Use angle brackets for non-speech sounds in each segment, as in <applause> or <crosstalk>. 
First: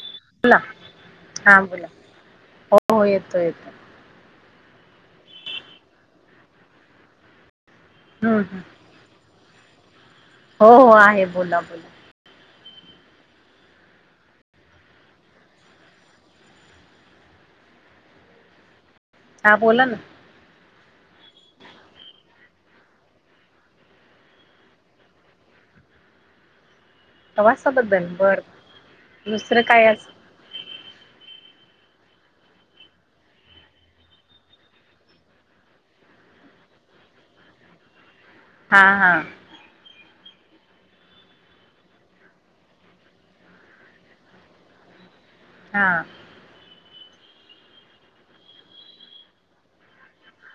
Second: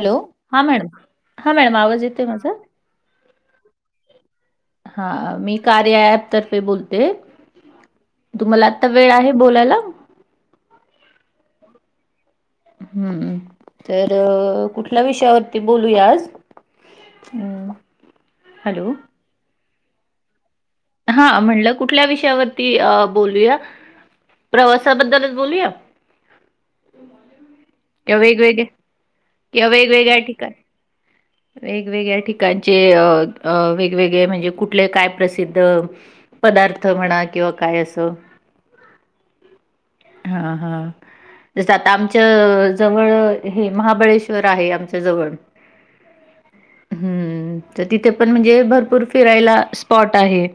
Hello बोला हा madam हा मॅडम आवाज येतोय माझा हो हो येतो येतो <unintelligible> हा मी कार्या अॅप तर्फे बोलते तुम्हाला आता वेळ आहे. बोलायला. हो-हो आहे बोला-बोला. हम्म तर कुठल्या विषया वरती बोलूया आज हॅलो. हा बोला ना. हा म्हटल कुठल्या विषया वरती बोलूया. प्रवासा बद्दल बोलूया. प्रवासाबद्दल बर दुसरं काय अस वेगवेगळ्या ठिकाणी वेगवेगळ्या ठिकाणचे वेगवेगळे म्हणजे कुठल काय प्रसिद्ध पदार्थ म्हणा किंवा काय असं. हा. हा हा. जस आता आमच्या जवळ हे महाबळेश्वर आहे आमच्या जवळ हा. हम्म तिथे पण म्हणजे भरपूर फिरायला स्पॉट आहेत.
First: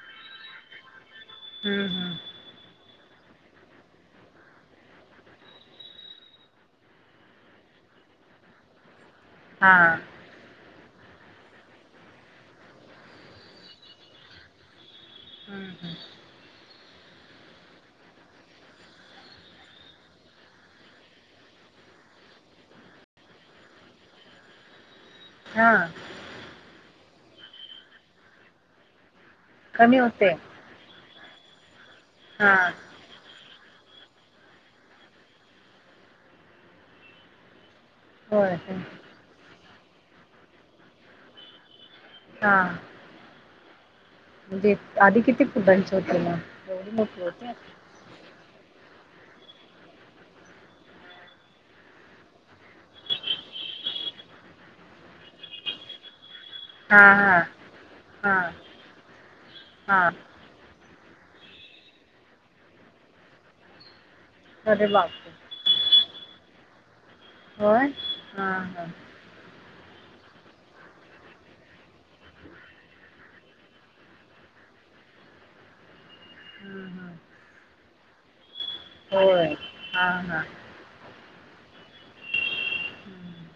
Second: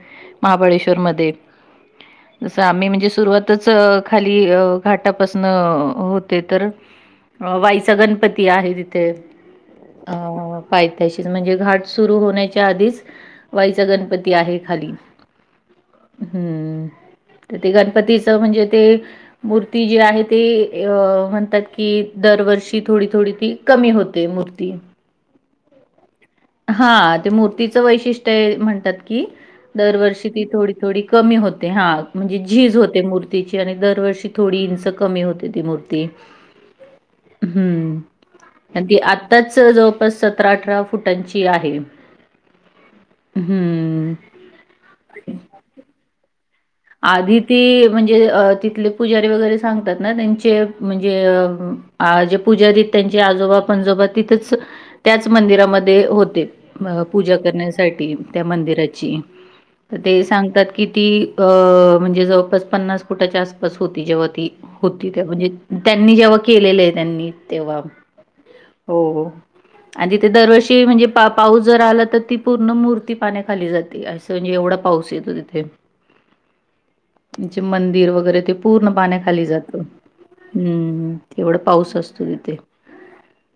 महाबळेश्वर मध्ये हम्म हम्म. सुरुवातच खाली घाटापासून होते तर अ वाईचा गणपती आहे तिथे. हा पायथ्याशीच म्हणजे घाट सुरु होण्याच्या आधीच वाईचा गणपती आहे खाली हम्म हम्म हम्म. ते गणपतीच म्हणजे ते मूर्ती जे आहे ते अ म्हणतात की दरवर्षी थोडी-थोडी ती कमी होते मूर्ती हा. हा ते मूर्तीचं वैशिष्ट्य म्हणतात की कमी होते दरवर्षी ती थोडी- थोडी कमी होते हा म्हणजे हा झीज होते मूर्तीची, दरवर्षी थोडी इंच कमी होते ती मूर्ती, हम होय होय. आणि ती आत्ताच जवळपास सतरा-अठरा फुटांची आहे. हा! हम्म! आधी किती फुटांचे होते मग? एवढी मोठी आधी होती ती म्हणजे तिथले पुजारी वगैरे सांगतात ना त्यांचे म्हणजेे जे पुजारी त्यांचे आजोबा पंजोबा तिथच त्याच मंदिरामध्ये होते. हा पूजा हा करण्यासाठी, हा त्या मंदिराची, हा ती सांगतात किती. अ म्हणजे जवळपास पन्नास फुटाच्या आसपास होती, जेव्हा, ती अरे होती, तेव्हा बापरे म्हणजे, ती होती, त्यात त्यांनी जेव्हा केलेलं आहे, त्यांनी तेव्हा, होय हा हा हो हो आणि तिथे दरवर्षी म्हणजे पा पाऊस जर आला तर ती पूर्ण मूर्ती पाण्या खाली जाते असं म्हणजे, एवढा पाऊस येतो तथे, हम्म हम्म म्हे मंदिर वगैरे ते, पूर्ण पाण्याखाली होय जातो. हा हा हम्म तेवढा पाऊस असतो तिथे, हम्म.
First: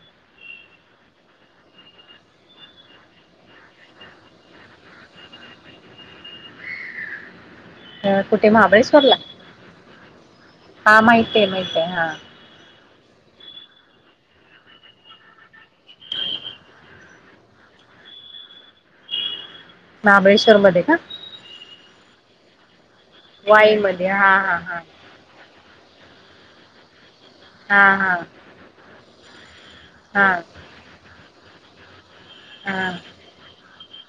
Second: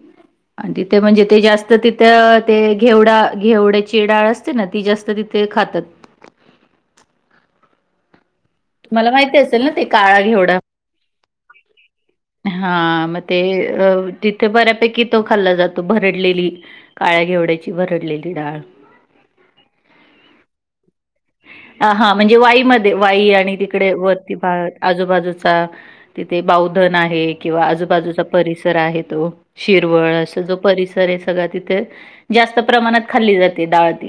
आणि तिथे म्हणजे ते जास्त तिथं ते घेवडा घेवड्याची डाळ असते ना! ती जास्त ति, ते खातात, ह, मला माहिती असेल ना! ते काळा घेवढा, हा माहिती आहे माहिती आहे हा हा.. मग ते तिथे बऱ्यापैकी तो खाल्ला जातो. भरडलेली, काळ्या घेवड्याची भरडलेली, लीडाळ, महाबळेश्वर मध्ये का, हा म्हणजे, वाईमध्ये वाई आणि वाई तिकडे मध्ये वरती हा बा हा आजूबाजूचा तिथे बाौधन आहे. किंवा हा आजूबाजूचा परिसर आहे तो, शिरवळ हा हा हा असा जो परिसर आहे. सगळ तिथे जास्त हा प्रमाणात खाल्ली जाते डाळ. ती.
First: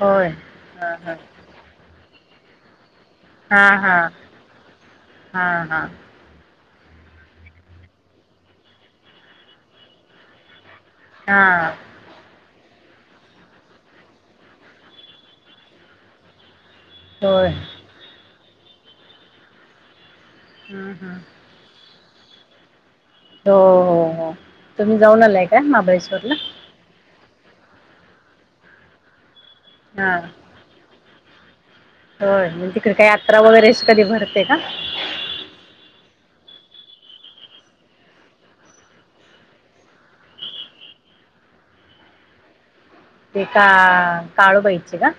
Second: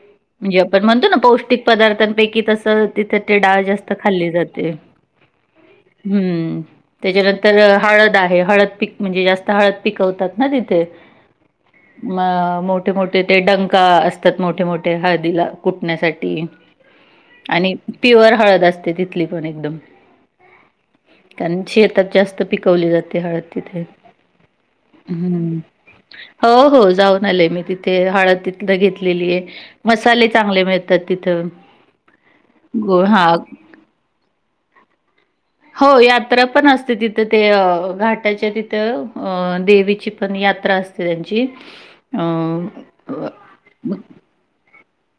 होय म्हणजे, आपण हा म्हणतो हा ना! पौष्टिक पदार्थांपैकी तस, तर ते डाळ हा जास्त हा खाल्ली जाते. हा हा हम्म! त्याच्यानंतर हळद आहे, हळद पीक म्हणजे जास्त हळद पिकवतात ना तिथे. हा म, मो मोठे- मोठे, ते, डंका असतात. मोठे- मोठे हळदीला कुटण्यासाठी, हो, आणि प्युअर हळद असते. तिथली पण एकदम हा हा तर, जास्त पिकवले जातात. हळद तिथे, हो हो तुम्ही जाऊन आलाय का महाबळेश्वरला हो हो जाऊ, म्हले मी तिथे हळद तिथ घेतलेली आहे, हा मसाले चांगले मिळतात तिथं, होय म तिकड गो काय हां. यात्रा वगैरे कधी भरते का? हो यात्रा पण असते तिथ ते, घाटाच्या तिथं देवीची पण यात्रा असते त्यांची, अ. ते का काळूबाईचे का?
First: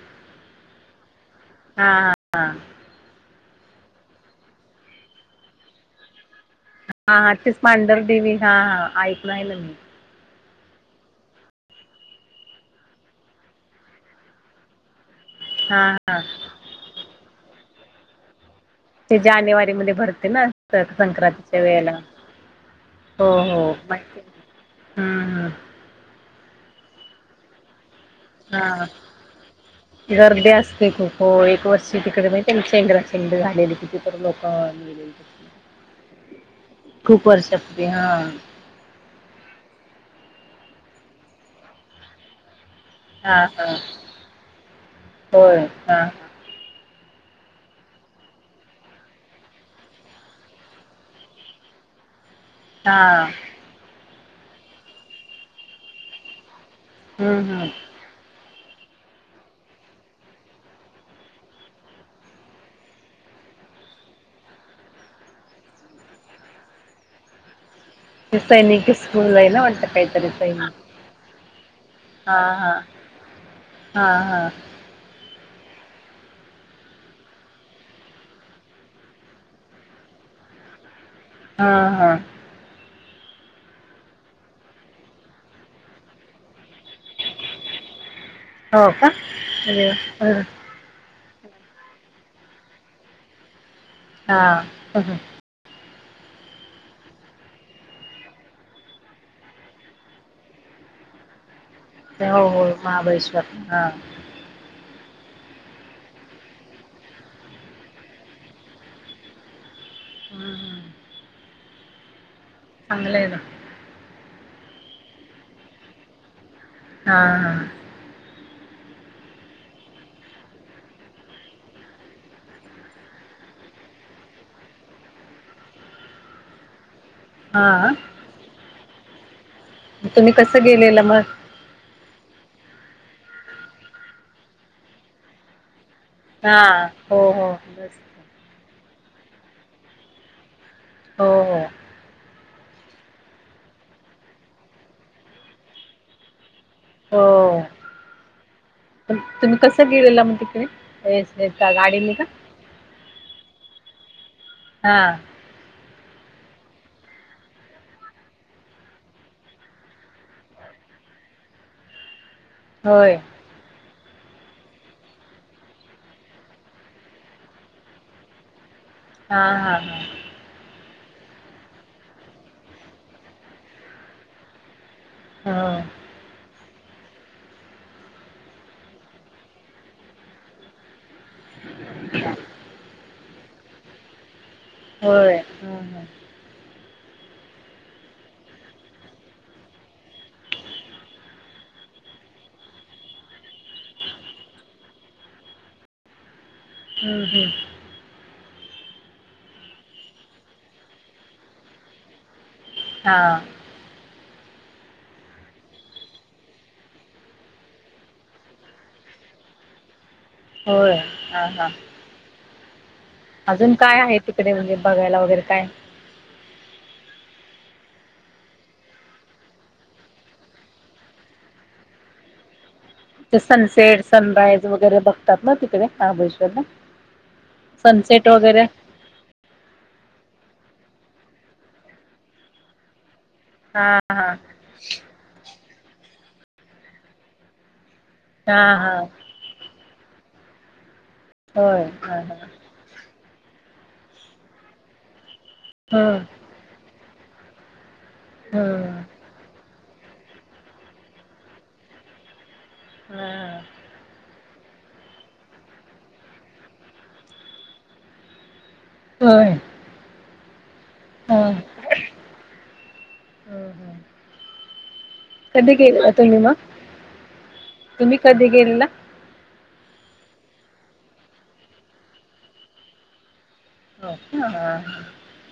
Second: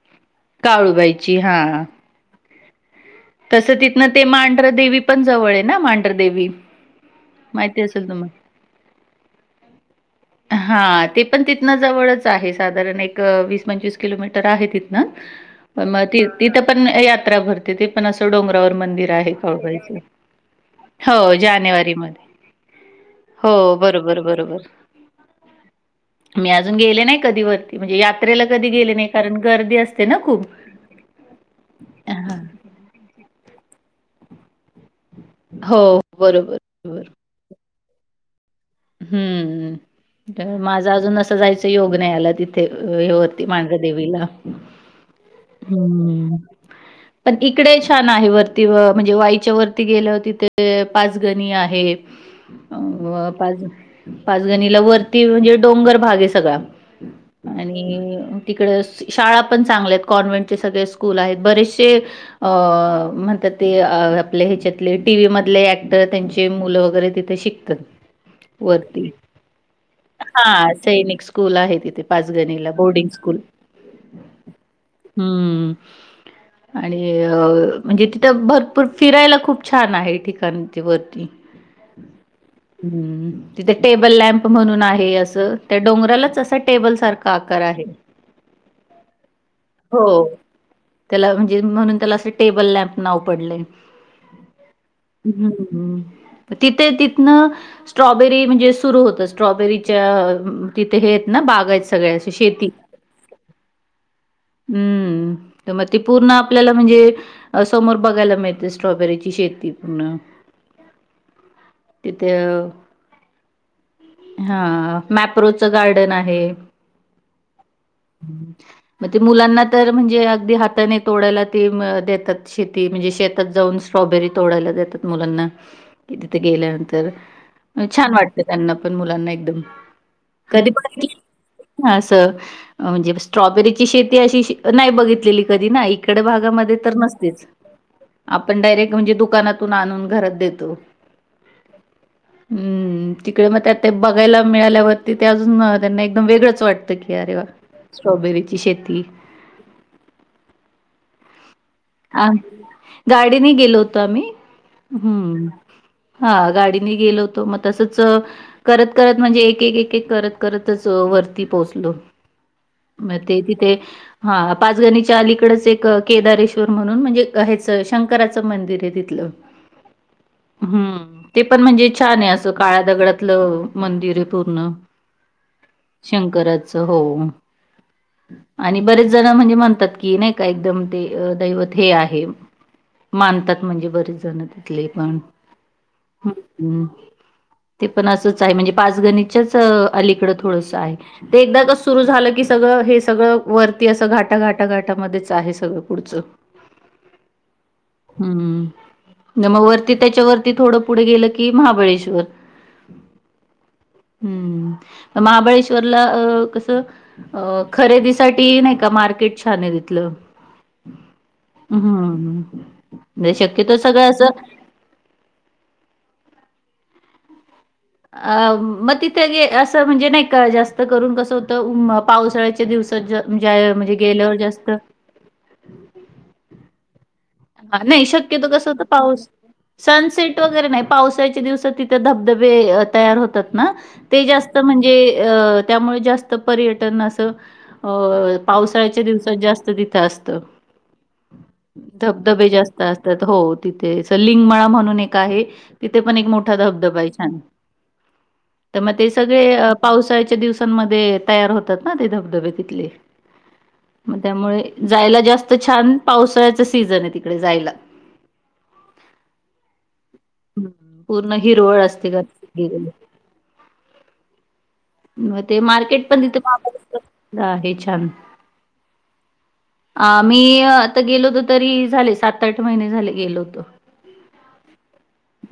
काळूबाई. हा हा हा. तसं तिथनं ते मांढरदेवी पण जवळ आहे ना? मांढरदेवी, हा हा तेच, माहिती पांढर असेल तुम्हा देवी, हा, हा, ऐक नाहीलं मी, हा, ते पण तिथन जवळच आहे. साधारण, एक वीस पंचवीस किलोमीटर आहे. तिथनं, हा मग, हा त तिथं पण यात्रा भरते. ती, पण, असं डोंगर, मंदिर ते आहे. खळ, जानेवारीमध्ये भरते ना हो संक्रांतीच्या जानेवारी वेळेला हो, बरोबर, बरोबर, हम्म मी, अजून गेले नाही, कधी वरती, म्हणजे यात्रेला कधी हा गेले नाही कारण गर्दी असते ना खूप. गर्दी असते, खू ख एक वर्षी, तिकडे, हां. म त्यांच्या, ंग्रिंगड झालेली, किती, तर, लोक, मेलेली हो, बरोबर, बर, बिहाां.. हम्म, माझा अजून असं, जायचं योग नाही, आला तिथ, हा तेवती, हा मांढ्र देेवीला, होय हा हम्म.. पण, इकडे छान आहे. वरती, व म्हणजे, वाईच्या, वरती गेलं, तिथे पाचगणी आहे. अ, हा पाच पाचगणीला वरती, म्हणजे, डोंगर भाग आहे. सगळा, हम्म हम्म आणि तिकडे शाळा पण चांगल्या आहेत कॉन्व्हेंटचे सगळे स्कूल आहेत बरेचशे अ म्हण ते आपल्या ह्याच्यातले टीव्ही मधले ऍक्टर त्यांचे मुलं वगैरे तिथे शिकतात ते सैनिक वरती स्कूल आहे ना वाटतं काहीतरी हा सैनिक स्कूल आहे तिथे हा पाचगणीला हा बोर्डिंग स्कूल हा हा हम्म आणि अ म्हणजे तिथं भरपूर फिरायला खूप छान आहे ठिकाण वरती हा हा ह् तिथे टेबल लॅम्प म्हणून आहे असं त्या डोंगरालाच असा टेबल सारखा आकार आहे हो का अरे हो वा. त्याला म्हणजे म्हणून त्याला असं टेबल लॅम्प नाव पडले हा तिथे तिथन स्ट्रॉ सॉबेरी म्हणजे सुरु होत स्ट्रॉबेरीच्या तिथे हे आहेत ना बागायचं सगळ्या हो हो शेती महाबळेश्वर हा हम्म तर मग ते पूर्ण आपल्याला म्हणजे समोर बघायला मिळते स्ट्रॉबेरीची शेती प हम्म तिथ लाय ना हा मॅप्रोचं गार्डन आहे हा हा मग ते मुलांना तर म्हणजे अगदी हाताने तोडायला ते देतात शेती म्हणजे शेतात जाऊन स्ट्रॉबेरी तोडायला देतात मुलांना कि तिथे गेल्यानंतर हा हा छान वाटतं त्यांना पण मुलांना एकदम तुम्ही कसं कधी प गेलेलं मग? असं म्हणजे स्ट्रॉबेरीची शेती अशी नाही बघितलेली कधी ना इकडे भागामध्ये हा. तर हो नसतेच हो. बस. आपण डायरेक्ट म्हणजे दुकानातून आणून घरात देतो हो हो हम्म तिकडे मग त्या ते बघायला मिळाल्यावरती ते अजून त्यांना एकदम वेगळंच वाटतं त क आर वा हो. स्ट्रॉबेरीची शेती पण तुम्ही कसं गेलेला मग तिकडे? हेच हेच का गाडीने का? अ गाडीने गेलो होतो आम्ही हा हम्म हा गाडी गेलो होतो मग तसच करत करत म्हणजे एक एक करत करत वरती पोहचलो होय ते तिथे पाचगणीच्या अलीकडे म्हणून म्हणजे हच शंकराच मंदिर आहे तिथल हा हा हा. ह ते पण म्हणजे छान आहे असं काळ्या दगडातलं मंदिर आहे पूर्ण ह शंकरच हो आणि बरेच जण म्हणजे म्हणतात की नाही का एकदम ते दैवत हे आहे मानतात म्हणजे बरेच जण ते ली पण होय. हम्म हम्म हम् ते पण असंच आहे म्हणजे पाच गणितच्याच अलीकडं थोडस आहे ते एकदा क सुरु झालं की सगळं हे सगळं वरती असं घाटा घाटाघाटामध्येच आहे सगळं पुढचं हम्म हम्म हम्म मग वरती त्याच्या वरती थोडं पुढे गेलं की महाबळेश्वर हा हम् महाबळेश्वरला कसं अ खरेदीसाठी नाही का म किट छानलं तिथल होय हा हा. हम अजून काय आहे तिकडे म्हणजे बघायला वगैरे काय अ मग तिथे असं म्हणजे नाही का जास्त करून कसं होतं पावसाळ्याच्या दिवस सनसेट सनराईज वगैरे बघतात ना तिकडे महाबळेश्वरला हा नाही सनसेट शक्यतो वगैरे कसं तर पाऊस सनसेट वगैरे नाही पावसाच्या दिवसात तिथ धबधबे तयार होतात ना हा ते हा जास्त म्हणजे त्यामुळे जास्त पर्यटन असं अ हा हा पावसाळ्याच्या दिवसात जास्त सस्त होय हा हा. धबधबे जास्त असतात हो तिथे स लिंगमळा म्हणून एक आहे तिथे पण हम्म एक मोठा धबधबा आहे छान तर मग हम्म ते सगळे पावसाळच्या दिवसांमध्ये तयार होतात ना ते धबधबे तिथले हा. मग त्यामुळे जायला जास्त छान पावसाळ्याच सीझन आहे तिकडे जायला होय ह ह पूर्ण हिरवळ असते का ह मग ते कधी मार्केट गेलेला पण तुम्ही तिथे मग मा हे छान तुम्ही कधी गेलेला? आ मी आता गेलो होतो तरी झाले सात आठ महिने झाले गेलो होतो हो का हा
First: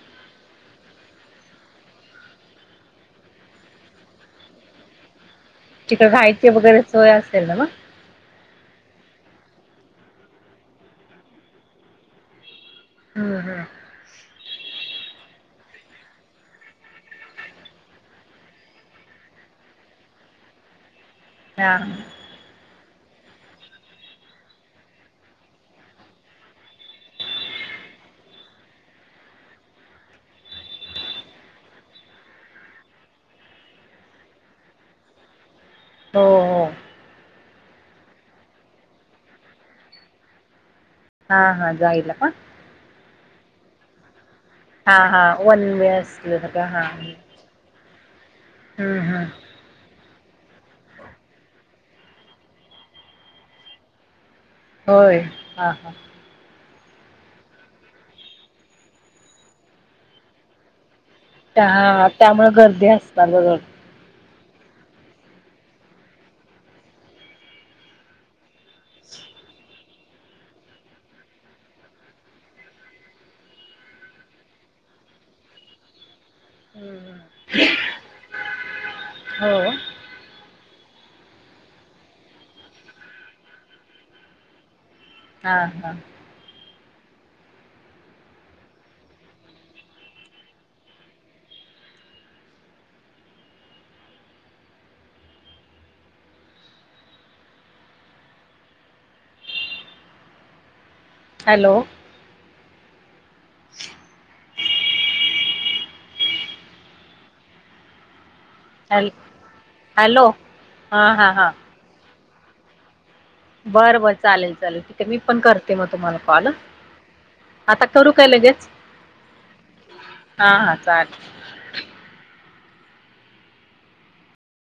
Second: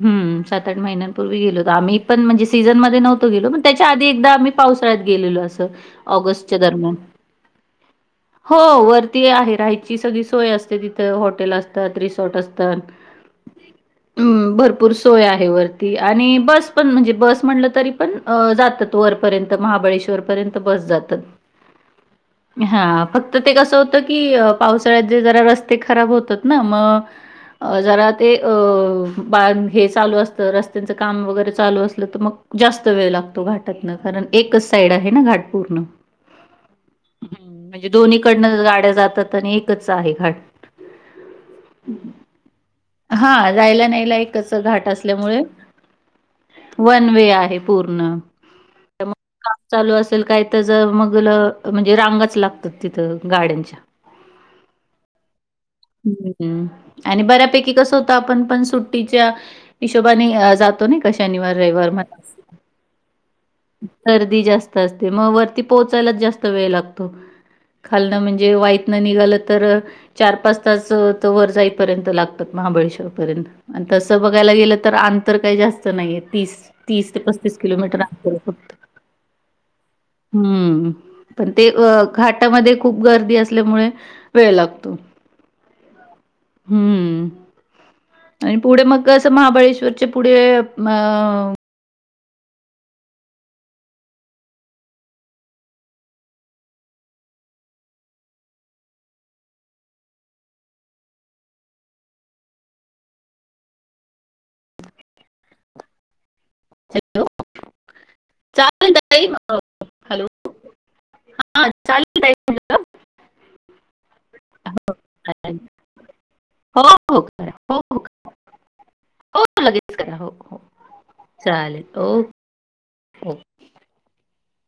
हम्म सात आठ महिन्यांपूर्वी गेलो तर आम्हीणजे सीझनमध्ये नव्हतो गलोण त्याच्या आधी एकदा आम्ही पावसाळ्यात गेलेलो असं तिकडे राहायची ऑगस्टच्या वगैरे दरम्यान सोय असेल ना मग? हो वरती आहे राहायची सगळी सोय असते तिथे हॉटेल असतात रिसॉर्ट असतात हम्म हम्म भरपूर सोय आहे वरती आणि बस पण म्हणजे बस म्हटलं तरी पण जात वरपर्यंत महाबळेश्वर पर्यंत बस जातात हा हा फक्त ते कसं होत की पावसाळ्याचे जरा रस्ते खराब होतात ना मग अ जरा ते अ बा हे चालू असतं रस्त्यांचं काम वगैरे चालू असलं तर मग जास्त वेळ लागतो घाटातन कारण एकच साईड आहे ना घाट पूर्ण. हो हो हं. म्हणजे दोन्हीकडनं गाड्या जातात आणि एकच आहे घट हा हा जाहिलापा हा जायला नाहीला एक घाट हा असल्यामुळे वन वे असल्यासारखं हा वन वे आहे पूर्ण हम्म हम्म ती काय म्हणजे रांगच लागतात तिथं गाड्याच्या होय हा हा आणि बऱ्यापैकी कसं होतं आपण पण सुट्टीच्या हिशोबाने जातो ना त्यामुळे गर्दी असणार ग जर कधी जास्त असते मग वरती पोहोचायला जास्त वेळ लागतो खालन म्हणजे निघालं तर चार पाच तास वर जाईपर्यंत लागतात महाबळेश्वर पर्यंत आणि तसं बघायला गेलं तर आठ ंतर काही जास्त नाही तीस तीस हम्म ते पस्तीस किलोमीटर फक्त हो हम्म हम् पण ते घाटामध्ये खूप गर्दी असल्यामुळे वेळ लागतो हा हा हम्म आणि पुढे मग असं महाबळेश्वरचे पुढे अ हॅलो हॅलो <inaudible> चालेल हॅल तई हॅलो हा चालेल तई <unintelligible> <inaudible> बरं बर चालेल चालेल ठीके मी पण चालेल. करते मग तुम्हाला कॉल हो, हो. करा. <unintelligible> हो, आता हो. करू काय लगेच हो, लगेच करा. हो, हा हो. हा चालेल <inaudible> <unintelligible> चालेल ओ <unintelligible> <inaudible>